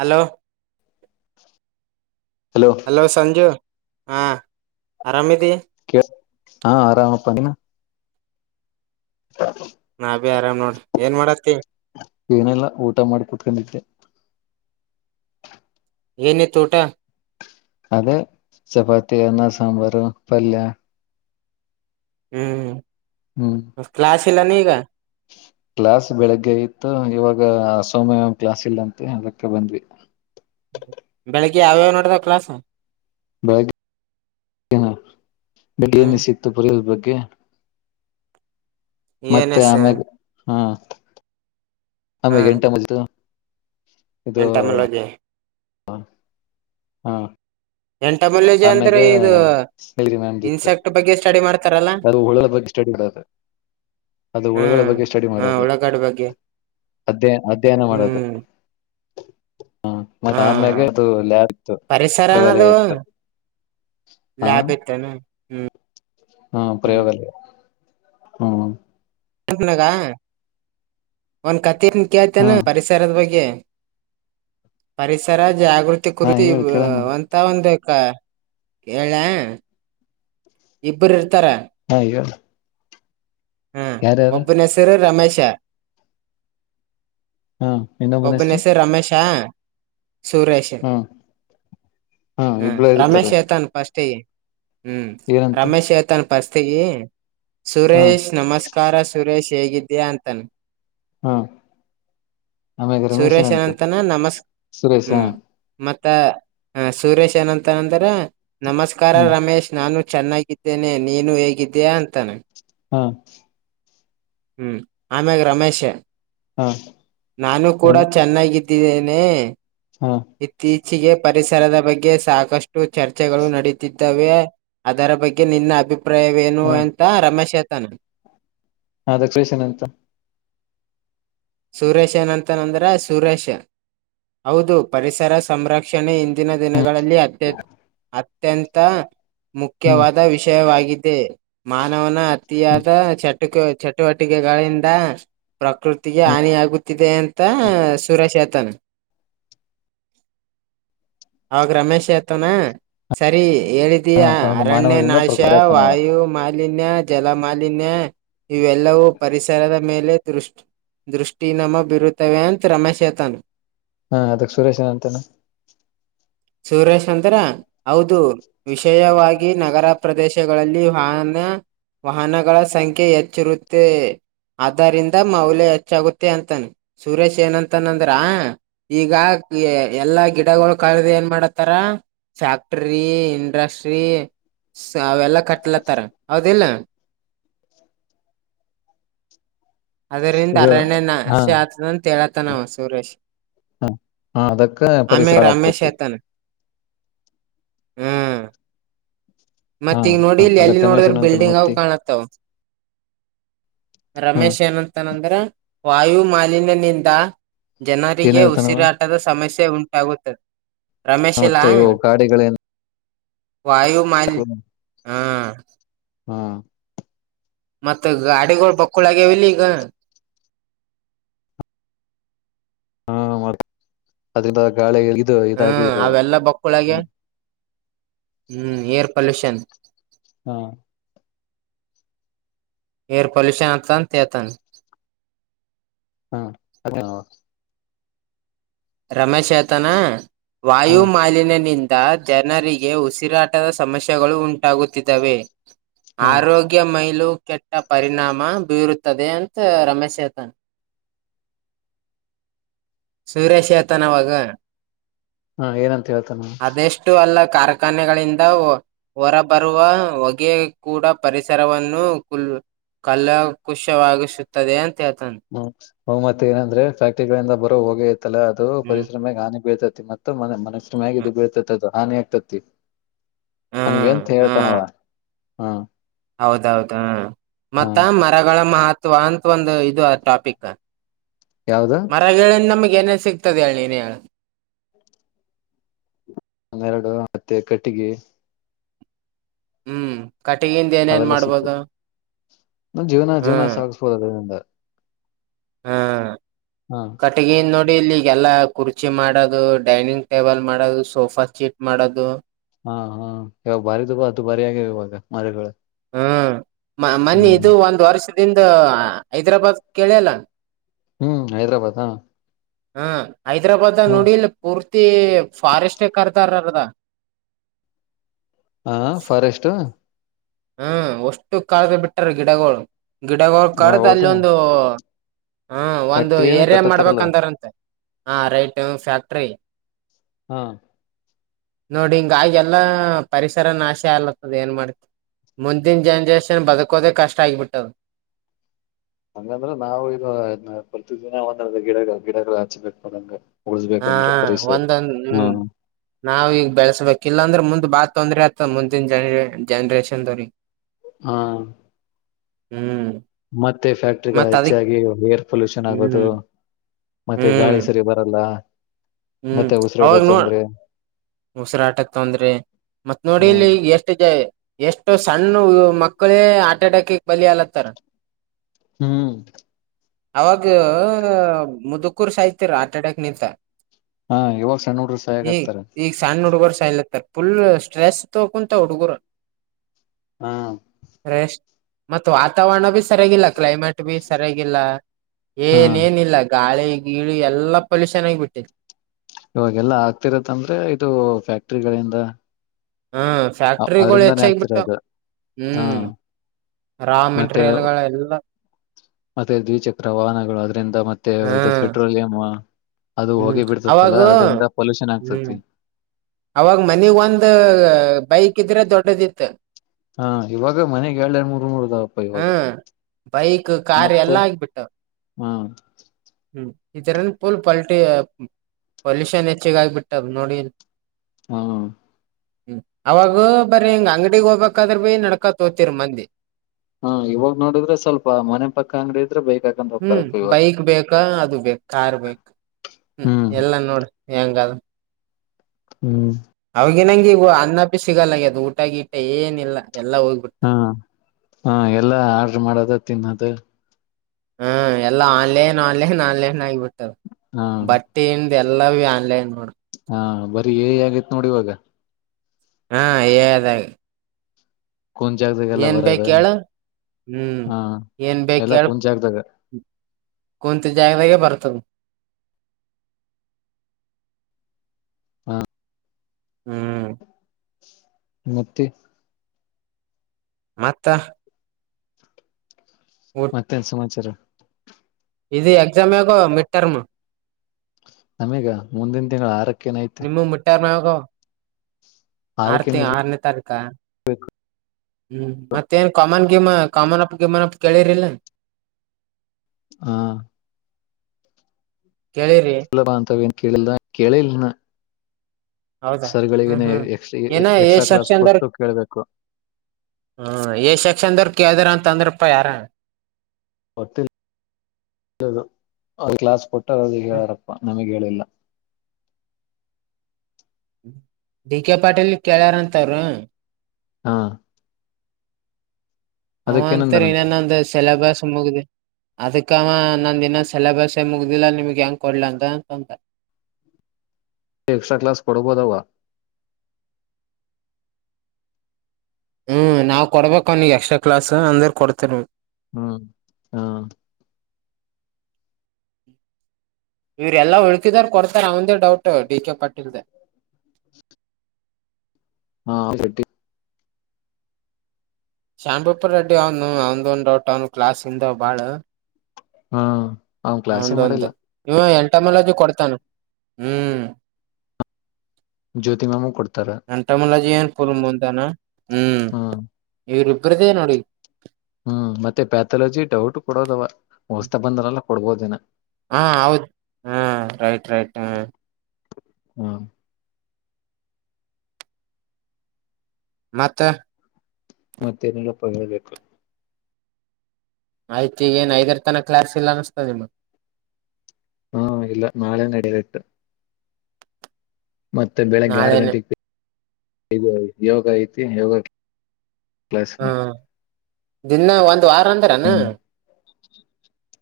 Hello [inaudible] hello Sanju ಹಾ ಆರಾಮೀದಿ ಕ ಹಾ ಆರಾಮಪ್ಪ ನೀನು ಹ [inaudible] ನಾ ಬಿ ಆರಾಮ್ ನೋಡ್ರಿ ಏನ್ ಮಾಡತ್ತಿ ಏನಲ್ಲ ಊಟ ಮಾಡಿ ಕುತ್ಕೊಂಡಿದೇ ಏನಿದು ಊಟ ಅದೇ ಚಪಾತಿ ಅನ್ನ ಸಾಂಬಾರು ಪಲ್ಯ ಹ್ಮ್ ಕ್ಲಾಸ್ ಲ್ಲ ನೀಗಾ ಕ್ಲಾಸ್ ಬೆಳಗ್ಗೆ ಇತ್ತು ಇವಾಗ ಸೋಮ್ಯ ಕ್ಲಾಸ್ ಇಲ್ಲಂತೆ ಅದಕ್ಕೆ ಬಂದ್ವಿ ಬೆಳಿಗ್ಗೆ ಯಾವ್ಯಾವ ನೋಡದ ಕ್ಲಾಸ್ ಬೆಳಗ್ ಬೆಗೆ ಹ್ಮ್ ನಿಸಿತ್ತು ಪುರಿಲ್ ಬಗ್ [unintelligible] ಏನ್ ಮತ್ತೆ ಎಸ್ ಆಮ್ಯಾಗ ಹಾ ಆಮೇ [unintelligible] ಎಂಟಮ್ಮಲಗೆ ಹಾ ಹಾ ಎಂಟಮಾಲಜಿ ಅಂದ್ರೆ ಇದು ಸ್ನೇರಿ ಮ್ಯಾಮ್ದಿತ್ತು ಇನ್ಸೆಕ್ಟ್ ಬಗ್ಗೆ ಸ್ಟಡಿ ಮಾಡ್ತ ಅದು ಹುಳ ಬಗ್ಗೆ ಸ್ಟಡಿ ಇದು ಅದು ಹುಳುಗಳ ಹ್ಮ್ ಬಗ್ಗೆ ಸ್ಟಡಿ ಹ ಮಾಡೋದು ಉಳ್ಳಾಗಡ್ಡಿ ಬಗ್ಗೆ ಅಧ್ಯ ಅಧ್ಯಯನ ಮಾಡೋದು ಹ್ಮ್ ಹಾ ಹ ಮತ್ತೆ ಆಮ್ಯಾಗ ಅದು ಲಯಾರ ಇತ್ತು ಪರಿಸರ ಅನ್ನೋದು ಪ್ರಗಾಲಯ ಇತ್ತು ಹಾ ಲ್ಯಾಬ್ ಇತ್ತೇನ ಹ್ಮ್ ಹಾ ಪ್ರಯೋಗಾಲಯ ಹ್ಮ್ ಹ್ಮ ನಾಗ ಒಂದ ಕತ್ [unintelligible] ಹಾ ಕೇಳ್ತೇನ ಪರಿಸರದ ಬಗ್ಗೆ ಪರಿಸರ ಜಾಗೃತಿ ಹಾ ಕುತ ಹೇಳಿ ಕೇಳೋಣ ಅಂತ ಒಂದು [unintelligible] ಹೇಳೇಳ ಇಬರು ಹಾ ಈಲ್ಲ [unintelligible] ಹ್ಮ್ ಒಬ್ಬನಸರು ರಮೇಶ್ ೆ [unintelligible] ಹಾ ಇನ್ನೊಬ್ಬನ ಒಬ್ಬನ ಹೆಸರು ಹೆಸ ರಮೇಶಾ ಸುರೇಶ್ ಹಾ ಹಾ ಹ ಇಬ್ಳ ಇರ್ತಾರೆ ರಮೇಶ್ ತಾನ್ ಫಸ್ಟ್ ಸ [unintelligible] ಹ್ಮ್ ಏನಂತ ರಮೇಶ್ ೇತನ್ ಬಸ್ತೆಗೆ ಹಾ ಸುರೇಶ್ ನಮಸ್ಕಾರ ಸುರೇಶ್ ಹೇಗಿದ್ದೀಯಾ ಅಂತಾನ ಹಾ ಆಮ್ಯಾಗ ರಮೇಶನ್ ಸುರೇಶ್ ಅಂತ ಅನಂತನ ನಮಸ್ ಸುರೇಶ್ ಹಾ ಹ್ಮ್ ಮ ಮತ್ತ ಸುರೇಶ್ ಏನಂತ ಅಂದ್ರ ನಮಸ್ಕಾರ ಹ್ಮ್ ರಮೇಶ್ ನಾನು ಚೆನ್ನಾಗಿದ್ದೇನೆ ನೀನು ಹೇಗಿದ್ದೀಯಾ ಅಂತಾನೆ ಹಾ ಹ್ಮ್ ಆಮಗೆ ರಮೇಶ ಹಾ ನಾನು ಕೂಡ ರಮ ಚೆನ್ನಾಗಿ ಿದ್ದೇನೆ ಹಾ ಇ [unintelligible] ಮಚ್ಚಿಗೆ ಪರಿಸರದ ಬಗ್ಗೆ ಸಾಕಷ್ಟು ಚರ್ಚೆಗಳು ನಡುತ್ತಿದ್ದವೆ ಅದರ ಬಗ್ಗೆ ನಿನ್ನ ಅಭಿ ಅಭಿಪ್ರಾಯವೇನು ಹಾ ಅಂತ ರಮೇಶ್ ಧನ್ [unintelligible] ಹೌದ ಕೃಷನ್ಂತ ಸುರೇಶ್ ಏನಂತಂದ್ರ ಸುರೇಶ್ ಹೌದು ಪರಿಸರ ಸಂರಕ್ಷಣೆ ಇಿಂದಿನ ದಿನ ಗಳಲ್ಲಿ ಹತ್ತ ಹ ಎಂತ ಹ್ಮ್ ಮುಖ್ಯವಾದ ವಿಷಯವಾಗಿದೆ ಮಾನವನ ಹ್ಮ್ ಯದ ಚ ಚಟುವಟಿಕೆಗಳಿಂದ ಪ್ರಕೃತಿ ತಿಗೆ ಹ್ಮ್ ಹಾನಿ ಆಗುತ್ತಿದೆ ಅಂತ ಸುರೇಶ್ ಹೇಳ್ತಾನ ಅವಾಗ ರಮೇಶ್ ಹೇಳ್ತಾನ ಸರಿ ಹೇಳ್ತೀಯ ಹ ಅರಣ್ಯ ಮಾನವದಿಂದ ನಾಶ ಪ್ರಕತಾನವ ವಾಯು ಮಾಲಿನ್ಯ ಜಲ ಮಾಲಿನ್ಯ ಇವೆಲ್ಲವೂ ಪರಿಸರದ ಮೇಲೆ ದೃಷ್ಟಿನಮ ಬಿರುತ್ತವೆ ಅಂತ್ ರಮಶೇ ಹೇಳ್ತಾನ ಹಾ ಅದಕ್ ಸುರೇಶ್ ಏನ ಅಂತಾನ ಸುರೇಶ್ ಅಂದ್ರ ಹೌದು ವಿಷಯವಾಗಿ ನಗರ ಪ್ರದೇಶಗಳಲ್ಲಿ ವಾಹನ ವಾಹನಗಳ ಸಂಖ್ಯೆ ಹೆಚ್ಚಿರುತ್ತೆ ಆದರಿಂದ ಮೌಲ್ಯ ಹೆಚ್ಚಾಗುತ್ತೆ ಅಂತಾನ ಸುರೇಶ್ ಏನಂತನಂದ್ರ ಈಗ ಎಲ್ಲಾ ಗಿಡಗಳು ಕಡದು ಏನ್ ಮಾಡತಾರ ಫ್ಯಾಕ್ಟರಿ ಇಂಡಸ್ಟ್ರಿ ಅವೆಲ್ಲಾ ಕಟ್ಲತ್ತಾರ ಹೌದಿಲ್ಲ ಅದರಿಂದ ಇದು ಅರಣ್ಯ ಹಾ ನಾಶ ಆತುದಂತ ಹೇಳತಾನ ಅವ ಸುರೇಶ್ ಹ ಹಾ ಅದಕ್ಕ ಪರಿಸರ ಆಮೇಗ ರಮೇಶ್ ಹಾಳಾಗ್ತತಿ ಹೇಳ್ತಾನ ಹೂ ಹಾ ಮತ್ತ ಈಗ ನೋಡಿ ಹ ಇಲ್ಲಿ ಎಲ್ಲಿ ಅದಕ್ ನೋಡದ್ರ ರಮೇಶನ್ ಅಂತಾನ ಬಿಲ್ಡಿಂಗ್ ಅವು ಮತ್ತಿ ಕಾಣತ್ತಾವ ಹ್ಮ ರಮೇಶ್ ಏನಂತನಂದ್ರ ವಾಯು ಮಾಲಿನ್ಯದಿಂದ ಏನ್ ಜನರಿಗೆ ಹೇಳ್ತಾನವ ಉಸಿರಾಟದ ಸಮಸ್ಯೆ ಉಂಟಾಗುತ್ತದೆ ರಮೇಶ್ ಇಲ್ಲಾ ಮತ್ತೆ ಇವು ಗಾಡಿಗಳೇನು ವಾಯು ಮಾಲಿನ್ಯ ಹಾ [unintelligible] ಹೂ ಮತ್ತೆ ಗಾಡಿಗಳು ಬಕ್ಕುಳಾಗಿ ಆಗ್ಯಾವ ಅಲ್ಲ ಈಗ ಹಾ ಮತ್ತ ಅದರಿಂದ ಗಾಳಿ [unintelligible] ಹ್ಮ ಇದು ಅವೆಲ್ಲ ಬುಕ್ಕುಳಾಗಿ ಹ್ಮ್ ಏರ್ ಪಲ್ಯೂಷನ್ ಹಾ ಏರ್ ಪೊಲ್ಯೂಷನ್ ಆಯ್ತುದ್ ಅಂತ ಹೇಳ್ತಾನ ಹಾ ಅದೇ ರಮೇಶ ಹೇಳ್ತಾನ ವಾಯು ಹಾ ಮಾಲಿನ್ಯ ನಿಂತ ಜನರಿಗೆ ಉಸಿರಾಟದ ಸಮಸ್ಯೆಗಳು ಉಂಟಾಗುತ್ತಿಧಾವೆ ಆರೋಗ್ಯಮಯ ಕೆಟ್ಟ ಪರಿಣಾಮ ಬೀರುತ್ತದೆ ಅಂತ ರಮೇಶ್ ಹೇಳ್ತಾನ ಸುರೇಶ್ ಚೇತನವಾಗ ಹಾ ಏನಂತ ಹೇಳ್ತ ನಾ ಅದೆಷ್ಟು ಅಲ್ಲ ಕಾರ್ಖಾನೆಗಳಿಂದ ಹೊರಬರುವ ಹೊಗೆಯ ಕೂಡ ಪರಿಸರವನ್ನು ಕುಲ್ ಕಲ್ಲ ಕುುಶವಾಗ [inaudible] ಹ್ಮ್ ಹ್ ಮತ್ತೆ ಏನಂದ್ರೆ ಫ್ಯಾಕ್ಟ್ರಿಗಳಿಂದ ಬರೋ ಹೋಗೇ ಇಐತ್ತಲ್ಲ ಅದು ಹ್ಮ್ ಪರಿಸಶ್ರಮೆಗೆ ಹಾನಿ ಬೀಳ್ತದೆ ಮತ್ತ ಮ ಎಷ್ಟ ಮ್ಯಗ ಇ ಬೀತದದು ಹಾನ ಆಗ್ತತಿ ಹ್ಮ್ ಹಂಗೆಂತ ಹೇಳ್ತಾನವ ಹಾ ಹೌದೌದ ಮತ ಮರಗಳ ಮಾಹತ್ ಅವಾ ಅಂತ ಒಂದು ಇದು ಟಾಪಿಕ್ ಯಾವ್ದ ಮರನ್ನ ನಮಗೆ ನ ಸಿಕ್ತ ದಳ ನ ಹನ್ನೆರಡು ಮತ್ತೆ ಕಟ್ಟಿಗೆಿ ಹ್ಮ್ ಕಟಗಿಯಿಂದ ಏನೇನ್ ಅವೆಲ್ಲ ಸಿಕ್ತು ಮಾಡ್ಬೋದು ನಮ ಜೀವನ ಜೀವನ ಹ್ಮ್ ಸಾಗಿಸ್ಬೋದು ಅದರಿಿಂದ ಹ್ಮ್ ಹಾ ಕಟ್ಟಗಿ ನೋಡಿ ಇಲ್ಲಿ ಎಲ್ಲ ಕುರ್ಚಿ ಮಾಡೋದು ಡೈನಿಂಗ್ ಟೇಬಲ್ ಮಾಡೋದು ಸೋಫಾ ಸೀಟ್ ಮಾಡೋದು ಹಾ ಹಾ ಇವಾಗ ಬಾರಿಿದು ಅದು ಭಾರಿ ಆಗ್ಯ ಇವಾಗ ಮರಗಳ ಹ್ಮ್ ಮನ್ನೆ ಇದು ಒಂದ್ ವರ್ಷದಿಂದ ಹೈದ್ರಾಬಾದ್ ಕೇಳಲ್ಲ ಹ್ಮ್ ಹೈದ್ರಾಬಾದ ಹ ಹ್ಮ ಹೈದ್ರಾಬಾದ್ ನುಡಿಲ್ ಪೂರ್ ತ್ತ ಫಾರೆಸ್ಟ್ ಕತಾರದ ಹಾ ಫಾರೆಸ್ಟ್ ಹ್ಮ ಒಷ್ಟು ಕಾಳ್ದ ಬಿಟ್ಟಾರ ಗಿಡಗಳು ಗಿಡ ಕಡ ಹೌದಾ ಅಲ್ಲಿೊಂದು ಹಾ ಒಂದು ಫ್ಯಾಕ್ಟ್ರಿ ಏನ್ ಏರಿಯ ಕಟ್ಟತಾರಲ್ಲ ಮಾಡ್ಬೇಕಂತಾರಂತೆ ಹಾ ರೈಟ್ ಫ್ಯಾಕ್ಟ್ರರಿ ಹಾ ನೋಡಿ ಹಿಂಗ ಆ ಎಲ್ಲಾ ಪರಿಸರ ನಾಶ ಆಗ್ಲತ್ತದ ಏನ್ ಮಾಡ್ತಿ ಮುಂದಿನ ಜನರೇಷನ್ ಬದುಕೋದೆೇ ಕಷ್ಟ ಆಗಿಬಟ್ಟು ಹಂಗಂದ್ರ ನಾವು ಇದು ಪ್ರತಿದಿನ ಒಂದ ಗಿಡ ಗಿಡಗಳು ಹಚ್ಚಿಬಟ್ಕೊಂಡಂಗ ಹಾ ಒಂದೊಂದ್ ಹ್ಮ್ ನಾವೀಗ ಬೆಳಸಬೇಕಿಲ್ಲ ಅಂದ್ರೆ ಮುಂದ ಬಾತ್ ತೊಂದ್ರರೆ ಆತ ಮುಂದಿನ ಜನರ ಜನ್ರೇಷನ್ದವ್ರ ಹಾ ಹ್ಮ್ ಮತ್ತೆ ಫ್ಯಾಕ್ಟ್ರಿಗಳು ಮತ್ ಅದಕ್ ಹೆಚ್ಚಾಗಿ ಏರ್ ಪೊಲ್ಯೂಷನ್ ಆಗೋದು ಹ್ಮ್ ಮತ್ತೆ ಗಾಳಿ ಹ್ಮ್ ಸರಿ ಬರಲ್ಲ ಹ್ಮ್ ಮತ್ತೆ ಉಸಿರಾಡ ಅವಾಗ ನೋ ತೊಂದ್ರೆ ಉಸಿರಾಟಕ್ ತೊಂದ್ರೆ ಮತ್ತ್ ನೋಡಿ ಹ್ಮ್ ಇಲ್ಲಿ ಎಷ್ಟು ಜ ಎಷ್ಟ ಸಣ್ಣ ಮಕ್ಕಳೇ ಆಾರಟ್ ಅಟ್ಯಾಕ್ ಬಲಿ ಅಲತ್ತಾರ ಹ್ಮ್ ಅವಾಗ ಮುದುಕೂರ್ ಸಾಯ್ತಿರ ಹಾರ್ಟ್ ಅಟ್ಯಾಕ್ ನಿಂತ ಹಾ ಇವಾಗ ಸಣ್ಣ ಹುಡ್ರು ಈಗ ಸಾಯಗತ್ತಾರೆ ಈಗ ಸಣ್ಣ ಹುಡುಗುವರ್ ಸ ಇಲತ್ತರ್ ುಲ್ ಸ್ಟ್ರೆಸ್ ತ ಕುಂತ ಹುಡುಗುರು ಹಾ ಮತ್ತ ವಾತಾವರಣ ಬಿೀ ಸರಿಯಾಗಿಲ್ಲದೆ ಕ್ಲೈಮೆಟ್ ಬಿ ಸರಿಯಾಗಿಲ್ಲ ಹಾ ಏನ ಏನ ಇಿಲ್ಲ ಗಾಳಿ ಗೀಳಿ ಎಲ್ಲಾ ಪೊಲ್ಯೂಷನ್ ಆಗಿ ಬಿಟ್ಟರಿ ಇವಾಗೆಲ್ಲಾ ಆಗ್ತಿರತ್ತ ಅಂದ್ರೆ ಇದು ಫ್ಯಾಕ್ಟ್ರಿಗಳಿಂದ ಹ ಫ್ಯಾಕ್ಟ್ರಿಗಳು ಅದ್ರಿಂದಾನೇ ಹೆಚ್ಚಾಗಿಬಿಟ್ಟು ಆಗ್ತಿರೋದು ಹಾ ಹ್ಮ್ ರಾ ಮತ್ತೆ ಮೆಟೀರಿಯಲ್ಗಳ ಎಲ್ಲ ಮತ್ತೆ ದ್ವಿಚಕ್ರ ವಾಹನಗಳು ಆದ್ರೆ ್ರ ಮತ್ತೆ ಇದು ಹ್ಮ್ ಪೆಟ್ರೋಲಿಯಂ ಅದು ಹ್ಮ್ ಹೋಗಿ ಅವಾಗ ಬಿಡ್ತತ್ತಲ್ಲ ಅದ್ರಂದ ಪೊಲ್ಯೂಷನ್ ಆಗ್ತತಿ ಅವಾಗ್ ಮನಗ್ ಒಂದ ಬೈಕ್ ಇದ್ರೆ ದೊಡ್ಡ ಪ್ರದಿತ್ ಹಾ ಇವಾಗ ಮನೆಗೆ ಎಳ್ ಎರಡು ಮೂರ್ ನೂರುದಾವಪ್ಪ ಇವಾಗ ಹ್ಮ್ ಬೈಕ್ ಕಾರ್ ಮತ್ತೆ ಎಲ್ಲಾ ಆಗ್ಬಿಟ್ಟ ಹಾ ಹ್ಮ್ ಇದರನ್ ಪೂಲ್ ಪಲ್ಟಿ ಪೊಲ್ಯೂಷನ್ ಹೆಚ್ಚಗ ಆಗ್ಬಿಟ್ಟದ ನೋಡಿ ಹಾ ಹ್ಮ್ ಅವಾಗ ಬರಿ ಹಿಂಗ ಅಂಗಡಿಗ್ ಹೋಗ್ಬೇಕಾದ್ರ ಭೀ ನಡ್ಕಾತ್ ಹೋತಿರಿ ಮಂದಿ ಹಾ ಇವಾಗ್ ನೋಡಿದ್ರೆ ಸ್ವಲ್ಪ ಮನೆ ಪಕ್ಕ ಅಂಗಡಿ ಇದ್ರೆ ಬೈಕ್ ಹಾಕೊಂಡ್ ಹ್ಮ್ ಹೋಗ್ತಾರಪ್ಪ ಇವಾಗ ಬೈಕ್ ಬೇಕಾ ಅದು ಬೇಕ ಕಾರ್ ಬೇಕು ಹ್ಮ ಹ್ಮ್ ಎಲ್ಲಾ ನೋಡ ಹೆಂಗ ಹ್ಮ್ ಹಗಿನಂಗಗೆ ಇಗ ಅನ್ನಪಿ ಸಿಗಲ್ಲಗೆ ಅದು ಊಟಗ ಇಟ್ಟ ಏನಿಲ್ಲಾ ಹ್ಮ ಹಾ ಎಲ್ಲಾ ಆರ್ಡ್ರ ಮಾಡೋದ ತಿನ್ನದು [unintelligible] ಹ್ಮ ಎಲ್ಲಾ ಆನ್ಲೈನ್ ಆನ್ಲೈನ್ ಆನ್ಲೈನ್ ಆಗಿಬಿಟ್ ಹಾ ಬಟ್ಟಿ ಎಲ್ಲಾ ಬಿ ಆನ್ಲೈನ್ ಹಾ ಬರಿ ಏ ಆಗೈತ್ ನೋಡ ಇವಾಗ ಹಾ ಎ ಐ ದಾಗ ಕುಂಚಜಾದಾಗೆಲ್ಲ ಬರದ ಹೇಳ ಹ್ಮ್ ಹಾ ಏನ್ ಬೇಕ ಎಲ್ಲಾ ಹೇಳ ಕುಂಚಜಾದಾಗ ಕುಂತ ಜಾಗದಗೆ ಬರ್ತದ ಹಾ ಹ್ಮ್ ಮತ್ತೆ ಮತ್ತ ಮತ್ತೆನ್ ಸಮಾಚಾರಾ ಇದು ಎಕ್ಸಾಮ ಯಾವಾಗೋ ಮಿಡ್ ಟರ್ಮ ನಮಗ ಮುಂದಿನ ತಿಂಗಳ ಆರಕ್ಕ ನಿಮ್ಮಗ ಮೀಟ್ಟರ್ಮ ಯಾವಾಗ ಹೊ ಆರುತಿ ಆರಕ್ಕೇನ ಇರ್ ಆರನೇ ತಾರೀಕಾ ಹ್ಮ್ ಮತ್ತೇನ್ ಕಾಮನ್ ಮ ಕಾಮನ ಅಪ್ ಗಿಮನ ಅಪ್ ಕೆೇಳಿರಿಲ್ಲ ಹಾ ಕೇಳಿರಿ ಸುಲಭ ಅಂತವಾ ಕೇಳಲ್ ಕೇಳಿಲ್ಲಿನ ಹೌದಾ ಹ್ಮ್ ಹ್ಮ್ ಎಕ್ಸ್ ಏನ್ ಎಕ್ಸ್ಟ್ರಾ ಕ್ಲಾಸ್ ಸೆಕ್ಷನ್ ಕೊಟ್ಟು ಕೇಳ್ಬೇಕು ಹ ಎ ಸೆಕ್ಷನ್ ಕೇಳ್ದ್ರ ಅಂತ ತಂದರಪ ಯಾರ [unintelligible] ಯಾರಪ್ಪ ನಮಗ್ ಹೇಳಿಲ್ಲ ಡಿ ಕೆ ಪಾಟೀಲ್ ಕೇಳ್ಯಾರಂತ ಅವ್ರು ಹಾ ಅವ ಅದಕ್ಕ ಅಂತ ಏನಂದನಂತ ಇನೇನ ಒಂದು ಸಿಲೆಬಸ್ ಮುಗ್ದ ಅದಕ್ಕ ಅವ ಇನ್ನ ನಂದ ಸಿಲೆಬಸ್ ಮುಗ್ದಿಲ್ಲ ನಿಮಗ್ ಹೆಂಗ ಕೊಡ್ಲ ಅಂತಂತ ಎಕ್ಸ್ಟ್ರಾ ಕ್ಲಾಸ್ ಕೊಡಬೋದವಾ ಹ್ಮ್ ನಾವ್ ಕೊಡ್ಬೇಕ ಅವ ಎಕ್ಸ್ಟ್ರಾ ಕ್ಲಾಸ್ ಅಂದ್ರ ಕೊಡ್ತೇರಿ ಹ್ಮ ಹಾ ಇವ್ರೆಲ್ಲಾ ಉಳುಕಿದಾರ ಕೊಡ್ತಾರ ಅವಂದೇ ಡೌಟ್ ಡಿ ಕೆ ಪಾಟೀಲ್ದ [unintelligible] ಶಾಮಬೂಪ್ಪರ್ ರೆಡ್ಡಿ ಅವನು ಅವಂದು ಒಂದು ಡೌಟ್ ಅವನ್ ಕ್ಲಾಸ್ ಹಿಂದ ಅವ ಬಾಳ ಹಾ ಒಂದ ಒಂದು ನೀವ ಎಂಟ ಮೇಲಜು ಕೊಡ್ತಾನ ಹ್ಮ್ ಜ್ಯೋತಿ ಮ್ಯಾಮು ಕೊಡ್ತಾರ ಅಂಟ ಮುಲ್ಲ ಜಿ ನ್ ಕೊ ಬಂದ ಾನ ಹ್ಮ್ ಇವರು ಬ್ರದೇ ನೋಡಿ ಹ್ಮ್ ಮತ್ತೆ ಪ್ಯಾಥಲಜಿ ಡೌಟ್ ಕೊಡೋದವ ಉಔಸ್ತಾ ಬಂದ್ರಲ್ಲ ಕೊಡ್ಬೋದೇಿನ ಹಾ ಹೌದು ಹಾ ರೈಟ್ ರೈಟ್ ಹ ಹಾ ಮತ್ತೆ ಮತ್ತೆನರ ಪ ಹೇಳಬೇಕು ಆಯ್ತಿ ಈ ಏನ್ ಐದರ ತನ ಕ್ಲಾರ್ಸ್ ಇಲ್ಲ ಅನ್ಸ್ತ ನಿಮ ಹಾ ಇಲ್ಲ ನಾಳೆ ನಡೀಲಿ ಇಟ್ಟು ಮತ್ತೆ ಬೆಳಿಗ್ಗೆ ಆರು ನಾಳೆನೆ ಗಂಟೆೆಗೆ ಇದು ಯೋಗ ಐತಿ ಯೋಗ ಕ್ಲಾಸ್ ಹಾ ದಿನ ಒ ದು ಆರ ಅಂತಾರಾನ ಹ್ಮ್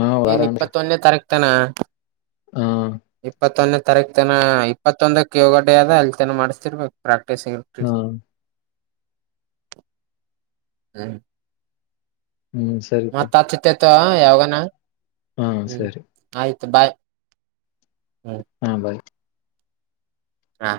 ಹ ವಾರ ಏನ್ ಅಂದ್ರ ಇಪ್ಪತ್ತೊಂದನೇ ತಾರೀಕು ತ್ತನ ಹ ಇಪ್ಪತ್ತನ್ನ ತರಕ್ತನ ಇಪ್ಪತ್ತೊಂದಕ್ಕೆ ಯಗಡ ಆದದ ಅಲ್ಲಿ ತನ ಮಾಡಿಸಸ್ತಿರ್ಬೇಕು ಪ್ರ ೇಸೆಂಗಟಿ [inaudible] ಹಾ ಹ್ಮ ಹ್ಮ್ ಸರಿತ ಯಾವಾಗನಾ ಹಾ ಹ್ಮ್ ಸರಿ ಆಯ್ತು ಬಾಯ್ ಹ್ಮ ಹಾ ಬಾಯ್. ಹಾ